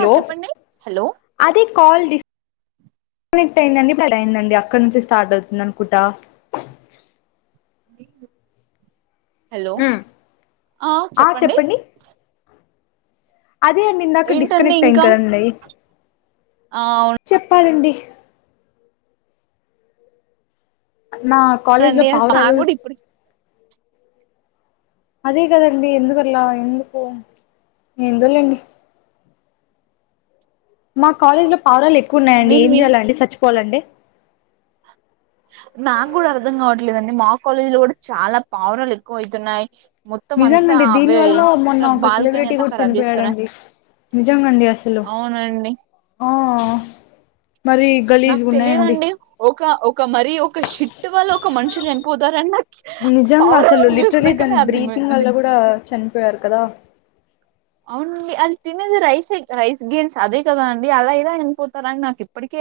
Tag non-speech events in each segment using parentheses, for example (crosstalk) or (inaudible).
ఆ చెప్పండి హలో అది కాల్ డిస్ క్ట్ అక్కడ నుంచి స్టార్ట్ అవుతుంది అనుకుంటా హలో ఆ చెప్పండి అదే అండి ఇందాక ఏంటండి డిస్కనెక్ట్ అయి్న్ ఇంకా కదండి ఆ చెప్పాలండి నా కాలేజ్ లో అవునండి నాకు పావురాలు కూడా ఇప్పుడు అదీ కదండి ఎందుకట్ల ఎందుకు ఎందోలేండి మా కాలేజీలో పావురాలు ఎక్కువ ఉన్నాయండి, నేను ఏం విన్ చేయాలండి సచ్చిపోవాలంటే నాకు కూడా అర్ధం కావట్లేదండి, మా కాలేజీ లో కూడా చాలా పావురాలు ఎక్కువ అవుతున్నాయి నిజం అండి దీనివల్ల, మొన్న ఒక బాల్కనీ సెలబ్రిటీ అంతా కూడా ఖరాబ్ చేస్తున్నాయి చనిపోయాడండి నిజంగాండి అసలు అవునండి ఆ మరీ గలీజ్ ఉన్నాయండి క ఒక మరీ ఒక షిట్టు వల్ల ఒక మనుషు చనిపోతార్ అన్ నా నిజంగా అసలు లిటరలీ దాని బ్రీతింగ్ అర్థమైందండి వల్ల కూడా చనిపోయారు కదా అవునండి, అది తినేది రైస్ రైస్ గేన్స్ అదే కదా అండి, అలా ఇలా వేనిపోతారాని నాకు ఇప్పటికీ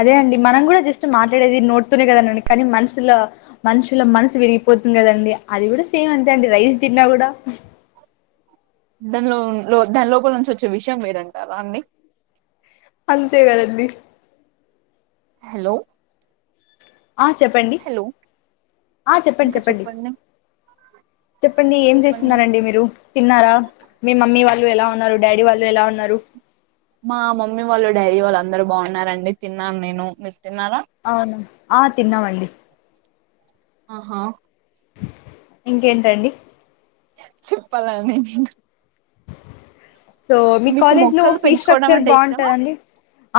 అదే అండి మనం కూడా జస్ట్ మాట్లాడేది నోడుతూనే కదానండి, కానీ మనుషుల మనుషుల మనసు విరిగిపోతుంది కదండి, అది కూడా సేమ్ అంతే అండి రైస్ తిన్నా కూడా దానిలో లో దాని లోపల నుంచి వచ్చే విషయం వేరంటారా అండి అంతే కదండీ హలో ఆ చెప్పండి హలో ఆ చెప్పండి చెప్పండి చెప్పండి ఏం చెప్పండి చేస్తున్నారండి మీరు, తిన్నారా మీ మమ్మీ వాళ్ళు ఎలా ఉన్నారు డాడీ వాళ్ళు ఎలా ఉన్నారు మా మమ్మీ వాళ్ళు డైరీ వాళ్ళు అందరుూ బాగున్నారండి తిన్నాను నేను మీర్ అవునా ఆ తిన్నామండి ఆహా ఇంకేంటండి చెప్పాలా నే న్ సో మీ కాలేజ్ లో మొక్కలు ఫీ పెంచుకోవడం స్ట్రక్చర్ అంటే ఇష్టమా బాగుంటదండి,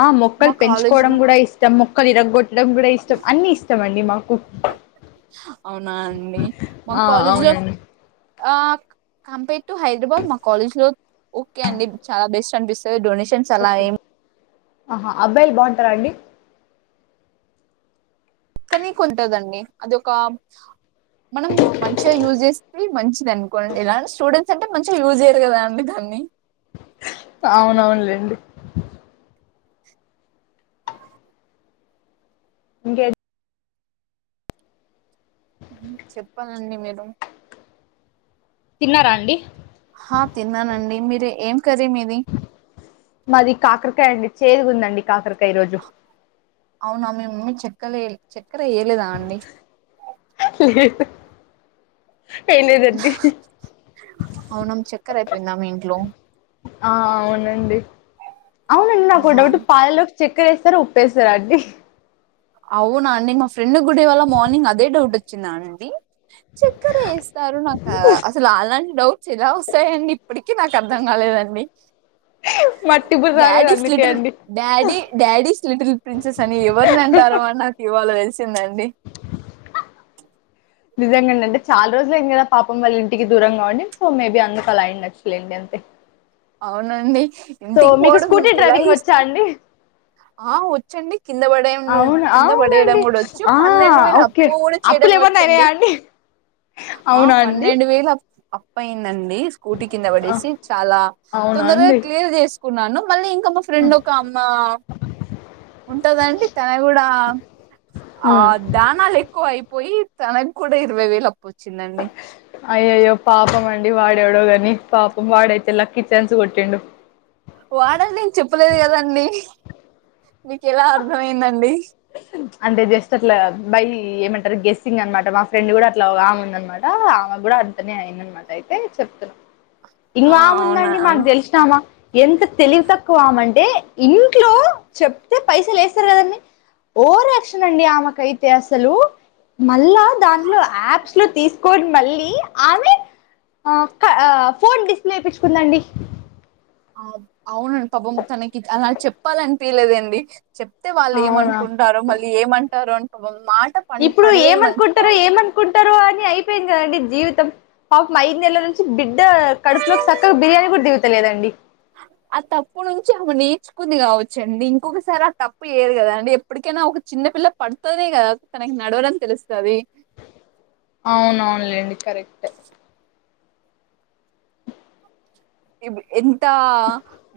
ఆ మా మొక్కలు కాలేజ్ పెంచుకోవడం లో కూడా ఇష్టం, మొక్కలు ఇరగొట్టడం కూడా ఇష్టం, అన్ని ఇష్టం అండి మాక్ కు అవునా అండి మా ఆ కాలేజీ లో అవునండి ఆ కంపేర్ టు హైదరాబాద్ మా కాలేజ్ లో ఓకే అండి చాలా బెస్ట్ అనిపిస్తది డొనే షన్స్ అలా ఓకే ఏం ఆహా అబ్బాయిలు బాగుంటారా అండి కానీ కొంటదండి, అది ఒక మనం మంచిగా యూజ్ చేస్త మంచిది అనుకోండి, ఎలాంటి స్టూడెంట్స్ అంటే మంచిగా యూజ్ చేయ్యరు కదా అండి దాన్ని అవునవునులేండి ఇంకా ఎ చెప్పాలండి మీరు తిన్నారా అండి హా తిన్నానండి మీర్ ఎం కే మీది మాది కాకరకాయ అండి చేదు ఉందండి కాకరకాయ కై ఈరోజు అవునా మీ మమ్మీ చక్కెల్ చక్కెర వేయలేదా అండి ఎం లేదడ్డి పోయిందా మి ఇంట్లో ఆ అవునండి అవునండి నాకు ఒక ఆహా డౌట్ పాలలో చక్కర వేస్తారా ఉప్పేస్తారా అండి అవునా అండి మా ఫ్రెండ్ గుడే వల్ల మార్నింగ్ అదే డౌట్ వచ్చిందా అండి చక్కర వేస్తారు నాకు అసలు అలాంటి డౌట్స్ ఎలా వస్తాయండి ఇప్పటికి నాకు అర్థం కాలేదండి మట్టి బుర్ర రాలేదు డాడీస్ అందుకే లిటిల్ అండి డాడీ డాడీస్ లిటిల్ ప్రిన్సెస్ అని ఎవరు నా దారు నాీ బంది (inaudible) అండి నిజంగా అండి అంటే చాలా రోజులు ఏం కదా పాపం వాళ్ళ ఇంటికి దూరంగుండి సో మేబీ అందుకు అలా అయిండావచులెండి అంతే అవునండి సో ఇంటికి మీకు పోవడం స్కూటీ ఇలా డ్రైవింగ్ వచ్చా ఇష్టం అండి ఆ వచ్చండి కింద పడే ఉం అవును కింద పడేయడం అవునండి కూడా వచ్చు, ఆ పన్నెండు వేల ఓకే అప్పు కూడా చేయడం అప్పులు ఏమన్నా అయినాయా వచ్చండి, అండి ఆ అవునా అండి పన్నెండు వేల పై అండి స్కూటీ కింద ఆ పడేసి చాలా అవునా తొందర అండి క్లియర్ చేస్ కున్నాను మళ్ళీ ఇంకా మా ఫ్రెండ్ ఒక అమ్మ ఉంటందండి తన కూడా ఆ ఉమ్ దానాలు ఎక్కువ అయిపోయి తనకు కూడా ఇరవై వేలు అప్పు వచ్చిందండి అయ్యో అయ్యో పాపం అండి వాడెవడో కాగాని పాపం వాడయితే లక్కిచాన్స్ కొట్టిండు వాడ నేను చెప్పలేదు కదండి నీకు ఎలా అర్థమయిందండి అంటే జస్ట్ అట్లా బై ఏమంటారు గ్ెస్సింగ్ అనమాట మా ఫ్రెండ్ కూడా అట్లా ఆమె ఉంద అనమాట ఆమె కూడా అంతనే అయింద అనమాట అయితే చెప్తున్నాం ఆ ఇంకా అవునా ఉందండి అ మాకు తెలిసినామా ఎంత తెలివి తక్కువమంటే ఇంట్లో చెప్తే పైస లేస్తారు కదండి ఓవర్ యాక్షన్ అండి ఆమెకయితే అసలు మళ్ళా దానిట్లో యాప్స్ లో తీసుకొని మళ్ళీ ఆమె ఫోన్ డిస్ప్లే చేయిించుకుందండి అవునండి పాపం తనకి అలా చెప్పాలనిపిలేదండి చెప్తే వాళ్ళు అవునా ఏమనుకుంటారో మళ్ళీ ఏమ అంటారు అంట బంద ఇప్పుడు ఏమనుకుంటారు ఏమనుకుంటారు అని అయిపో యింది కదండి జీవితం పాపం అయిదు నెలల నుంచి బిడ్ ఇద్ద కడుపులో సక్కగా బిర్యానీ కూడా ది లేదండి ఆ తప్పు నుంచి ఆమె నేర్చుకుంది కావచ్చుండి ఇంకొకసారి ఆ తప్పు ఏరు కదా అండి ఎప్పటికైనా ఒక చిన్న పిల్ల పడుతునే కదా తనకి నడవడంని తెలుస్తుంది అవునవునులేండి కరెక్ట్ ఎంత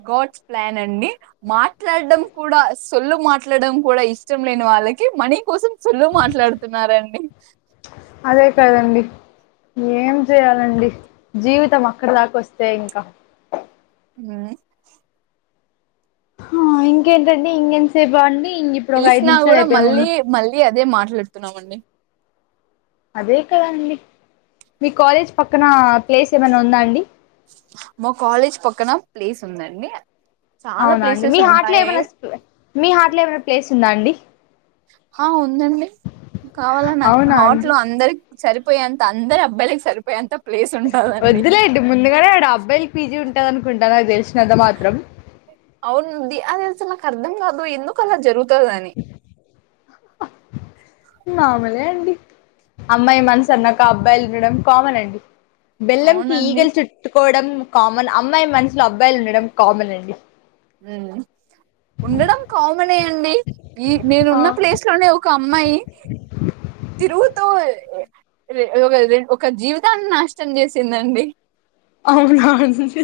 గాడ్స్ ప్లాన్ అండి మాట్లాడడం కూడా సొల్లు మాట్లాడడం కూడా ఇష్టం లేని వాళ్ళకి మనీ కోసం అసలు మాట్లాడుతున్నారండి అదే కాదండడి ఏం చేయాలండి జీవితం అక్కడి దాకా వస్తే ఇంకా అ ఆ ఇంకేంటండి ఇంకెంతసే బాగుండి తెల్సిన కూడా మళ్ళీ మళ్ళీ అదే మత పెడుతున్నామండి అదే కదండి మీ కాలేజ్ పక్కన ప్లేస్ ఏమైనా ఉందా అండి మా కాలేజ్ పక్కన ప్లేస్ ఉందండి చాలా అవునా అండి ప్లేసెస్ మీ హార్ట్లో ఉంటాయి ఏమైనా మీ హాట్లో ఏమైనా ప్లేస్ ఉందా అండి ఆ ఉందండి కావాల నాకు అవునా అండి హార్ట్ల్ అందరి సరిపోయేంత అందరి అబ్బాయిలకి సరిపోయి అంత వద్దులేండి ముందుగానేడు అబ్బాయికి పీజీ ఉంటు అనుకుంటా నాకు తెలుసు అవును ద అదిసల అర్థం కాదు ఎందుకు అలా జరుగుతు అంతదని మామూలే అండి అమ్మాయి మనసు అన్నాక అబ్బాయిలు వినడం కామన్ అండి బెల్లం కి అవునండి ఈగల్ చుట్టుకోవడం కామన్ అమ్మాయి మనసులో అబ్బాయిలు ఉండడం కామన్ అండి హ ఉండడం కామనే అండి ఈ ఆ నేనున్న ప్లేస్ లోనే ఒక అమ్మాయి తిరుగుతు ఒక జీవితాన్ని నాశనం చేసిందండి అవునాండి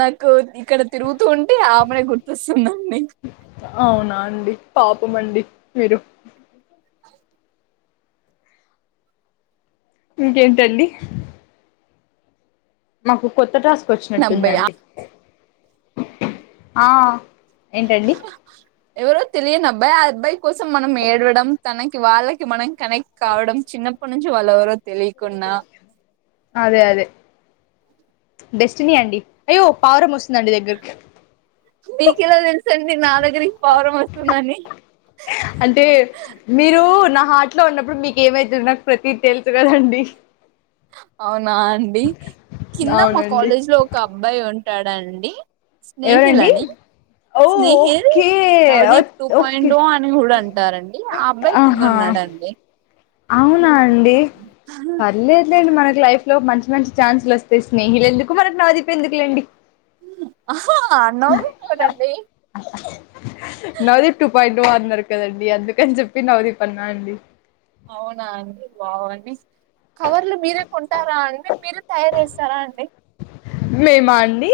నాకు ఇక్కడ తిరుగుతూ ఉంటే ఆమెనే గుర్తోస్తుందండి అవునా అండి పాపం అండి మీరు ఇంకేంటండి మాకు కొత్త టాస్ అబ్బాయి ఆ వచ్చినట్టుందండి ఆ ఏంటండి ఎవరో తెలియని అబ్బాయి ఆ అబ్బాయి కోసం మనం ఏడవడం తనకి వాళ్ళకి మనం కనెక్ట్ కావడం చిన్న కొంచి వాలెవరో తెలికున్నా అదే అదే డెస్టినీ అండి అయ్యో పావరం వస్తుందండి దగ్గరకి మీకెలా తెలుసండి నా దగ్గరికి పావరం వస్తుందని అంటే మీరు నా హార్ట్లో ఉన్నప్పుడు మీకు ఏమైతు నాకు ప్రతి తెలుసు కదండి అవును నా అండి కింద మా అవునండి కాలేజ్ లో ఒక అబ్బాయి ఉ ఉంటాడండి స్నేహిల్ ఎవరండి అని ఓ Snehil okay Navdeep two okay point ఓ అని కూడా అంటారండి ఆ అబ్బాయి కింద ఆహా ఉన్నాడండి అవునా అండి పర్ల్ లేదుండి మనకి లైఫ్ లో మంచి మంచి ఛాన్సులు వస్తాయి స్నేహిలు ఎందుకు మనకు నాజిప్ ఎందుకులేండి అన్న చూడండి నవదిప్ టూ పాయింట్ వన్ కదండి అందుకని చెప్పి నవదిప్ అన్నా అండి అవునా అండి బాగుండి కవర్లు మీరే కొంటారా అండి మీరే తయారుచేస్తారా అండి మేమా అండి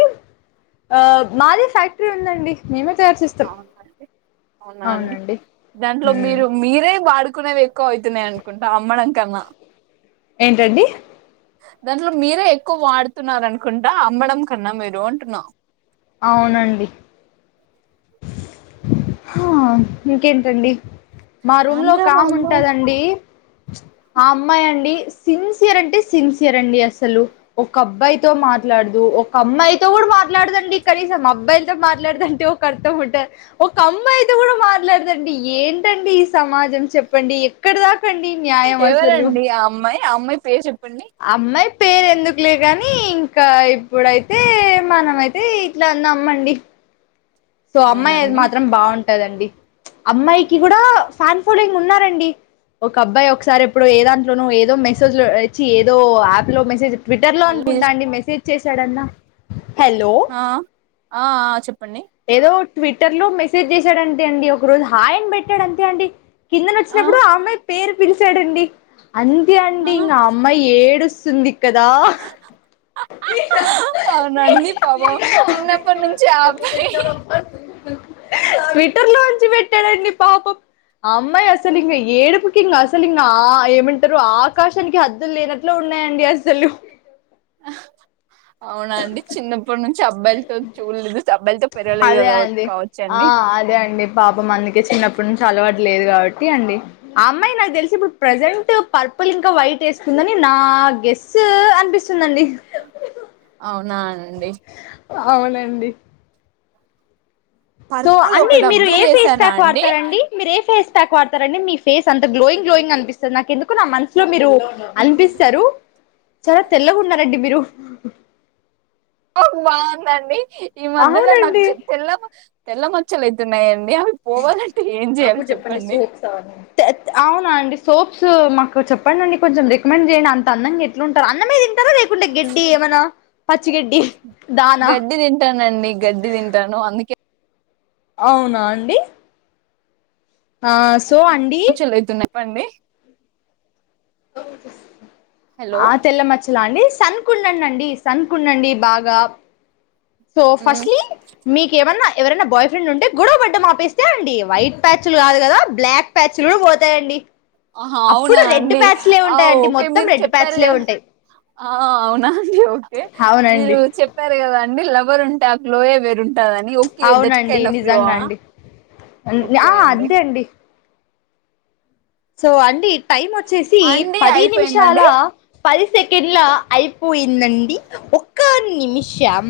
ఆ మాది ఫ్యాక్టరీ ఉందండి మేమే తయారు చేస్తాం అవునండి అవునాండి అవునండి దాంట్లో మ్మ్. మీరు మీరే బడు అనుకునేవి ఎక్కువ అవుతున్నాయి అనుకుంటా అమ్మడంకమ్మ ఏంటండి దాంట్లో మీరే ఎక్కువ వాడుతున్నార అనుకుంటా అమ్మడం కన్నా మీరు అంటున్నా అవునండి హా ఇంకేంటండి మా రూమ్ లో ఆంధ్ర ఒకామ వాళ్ళు ఉంటదండి ఆ అమ్మాయి అండి సిన్సియర్ అంటే సిన్సియర్ అండి అసలు ఒక అబ్బాయితో మాట్లాడదు ఒక అమ్మాయితో కూడా మాట్లాడదండి కనీసం అబ్బాయిలతో మాట్లాడదంటే ఒక అర్థం ఉంటాది ఒక్క అమ్మాయితో కూడా మాట్లాడదండి ఏంటండి ఈ సమాజం చెప్పండి ఎక్కడిదా ఎవరండి ఆ అమ్మాయి ఆ అమ్మయి పేరు జెప్ అమ్మయి పేరు ఎందుకులే గని ఇంకా ఇప్పుడైతే మనమైతే ఇట్లా నమ్మండి సో అమ్మాయి అది అవునండి మాత్రం బావున్ టదండి అమ్మాయికి కూడా ఫ్యాన్ ఫాలోయింగ్ ఉన్నారండి ఒక అబ్బాయి ఒకసారి ఎప్పుడో ఏ దాంట్లోనో ఏదో మెసేజ్ లు ఇచ్చి ఏదో యాప్ లో మెసేజ్ ట్విట్టర్ లో హలో అనుకుంటా అండి మెసేజ్ చేశాడన్నా ఆ ఆ చెప్పండి ఏదో ట్విట్టర్ లో మెసేజ్ చేశాడంతే అండి ఒక రోజు హాయ్ అని పెట్టాడు అంతే అండి కిందన వచ్చినప్పుడు ఆ అమ్మాయి పేరు పిలిచాడండి అంతే అండి ఇంక ఆ అమ్మాయి ఏడుస్ సుందికదా అవునండి పాపం చిన్నప్పటి నుంచి ఆ అబ్బాయి ట్విట్టర్ లోంచి పెట్టాడండి పాపం ఆ అమ్మాయి అసలు ఇంక ఏడుపుకి ఇంకా అసలు ఇంకా ఏమంటారు ఆకాశానికి హద్దులు లేనట్లు ఉన్నాయండి అసలు ఆ అవునా అండి చిన్నప్పటి నుం చబ్బయిలు తోచూడలేదు చబ్ అదే అండి ఆ అదే అండి పాపా మంది ఏ చిన్నపటినుచ్చి అల్వట్ లేదు గావట్ట ఒకేండి ఆ అమ్మాయి నాకు తెలిసి ఇప్పుడు ప్రజెంట్ పర్పుల్ ఇంకా వైట్ ఏసుకుందని నా గేసు అనిపిసుందండి నా అండి అవునండి సో పర్పుల్ అన్ని ఒకటి మీరు ఏ అబ్జర్వ్ ఫేస్ చేసారా ప్యాక్ అండి వాడతారండి మీరు ఏ ఫేస్ తక్ వాడతారండి మీ ఫేస్ అంత గ్లోయింగ్ గ్లోయింగ్ అనిపిస్తుంది, నాకు ఎందుకు నా మనసు లో మీరు అనిపిస్తారు చాలా తెల్లగాన్నారండి మీరు బాగుందండి ఈ మధ్యల నాకు అవునండి చె తెల్ల తెల్ మ చలతేన్నా తేత్ అవునండి సోప్స్ మాకు చెప్పాడండి కొంచం రికమెండ్ చేయండి. అంత అందంగా ఎట్లుంటారు. అన్నమేదిన్ తర రేకుండే గడ్డి ఏమన్నా పచ్చిగడ్డి దానా గడ్డి తింటానండి గడ్డి తింటాను అందుకే అవునాండి ఆస్ తోండి ప్పండి హోహో ఆ తెల్ల మచ్చలండిస్ సనుకూనండండి సన్నుకున్నడి బాగా సో ఉమ్, ఫస్ట్లీ మీకేమన్నాయ్ ఎవరైనా బాయ్ ఫ్రెడుంటే గొడవప్పడం ఆపేస్తాండి వైట్ ప్యాచ్చులు కాదు కదా బ్లాక్ పచ్చుయలు పోతాయండి ఆహా అప్పుడు రెడ్ అవునాండి ప్యాచ్లే ఆ ఉంటాయండి ఓకే మొత్తం మీరు రెడ్ చెప్పారు ప్యాచ్లే కదా ఉంటాయి ఆ అవునాండి ఓకే అవునండి మీరు చెప్పారు కాదండి లవర్ ఉంటా లోయే బేరున్ అవునండి నిజాగండి ఆ ఓకే అండి అంతేండి సో అండి టైం వచ్చేసి అండి పది అయిపోయిందండి నిమిషాలా పది సెకండ్ల అయిపోయిందండి ఒక నిమిషం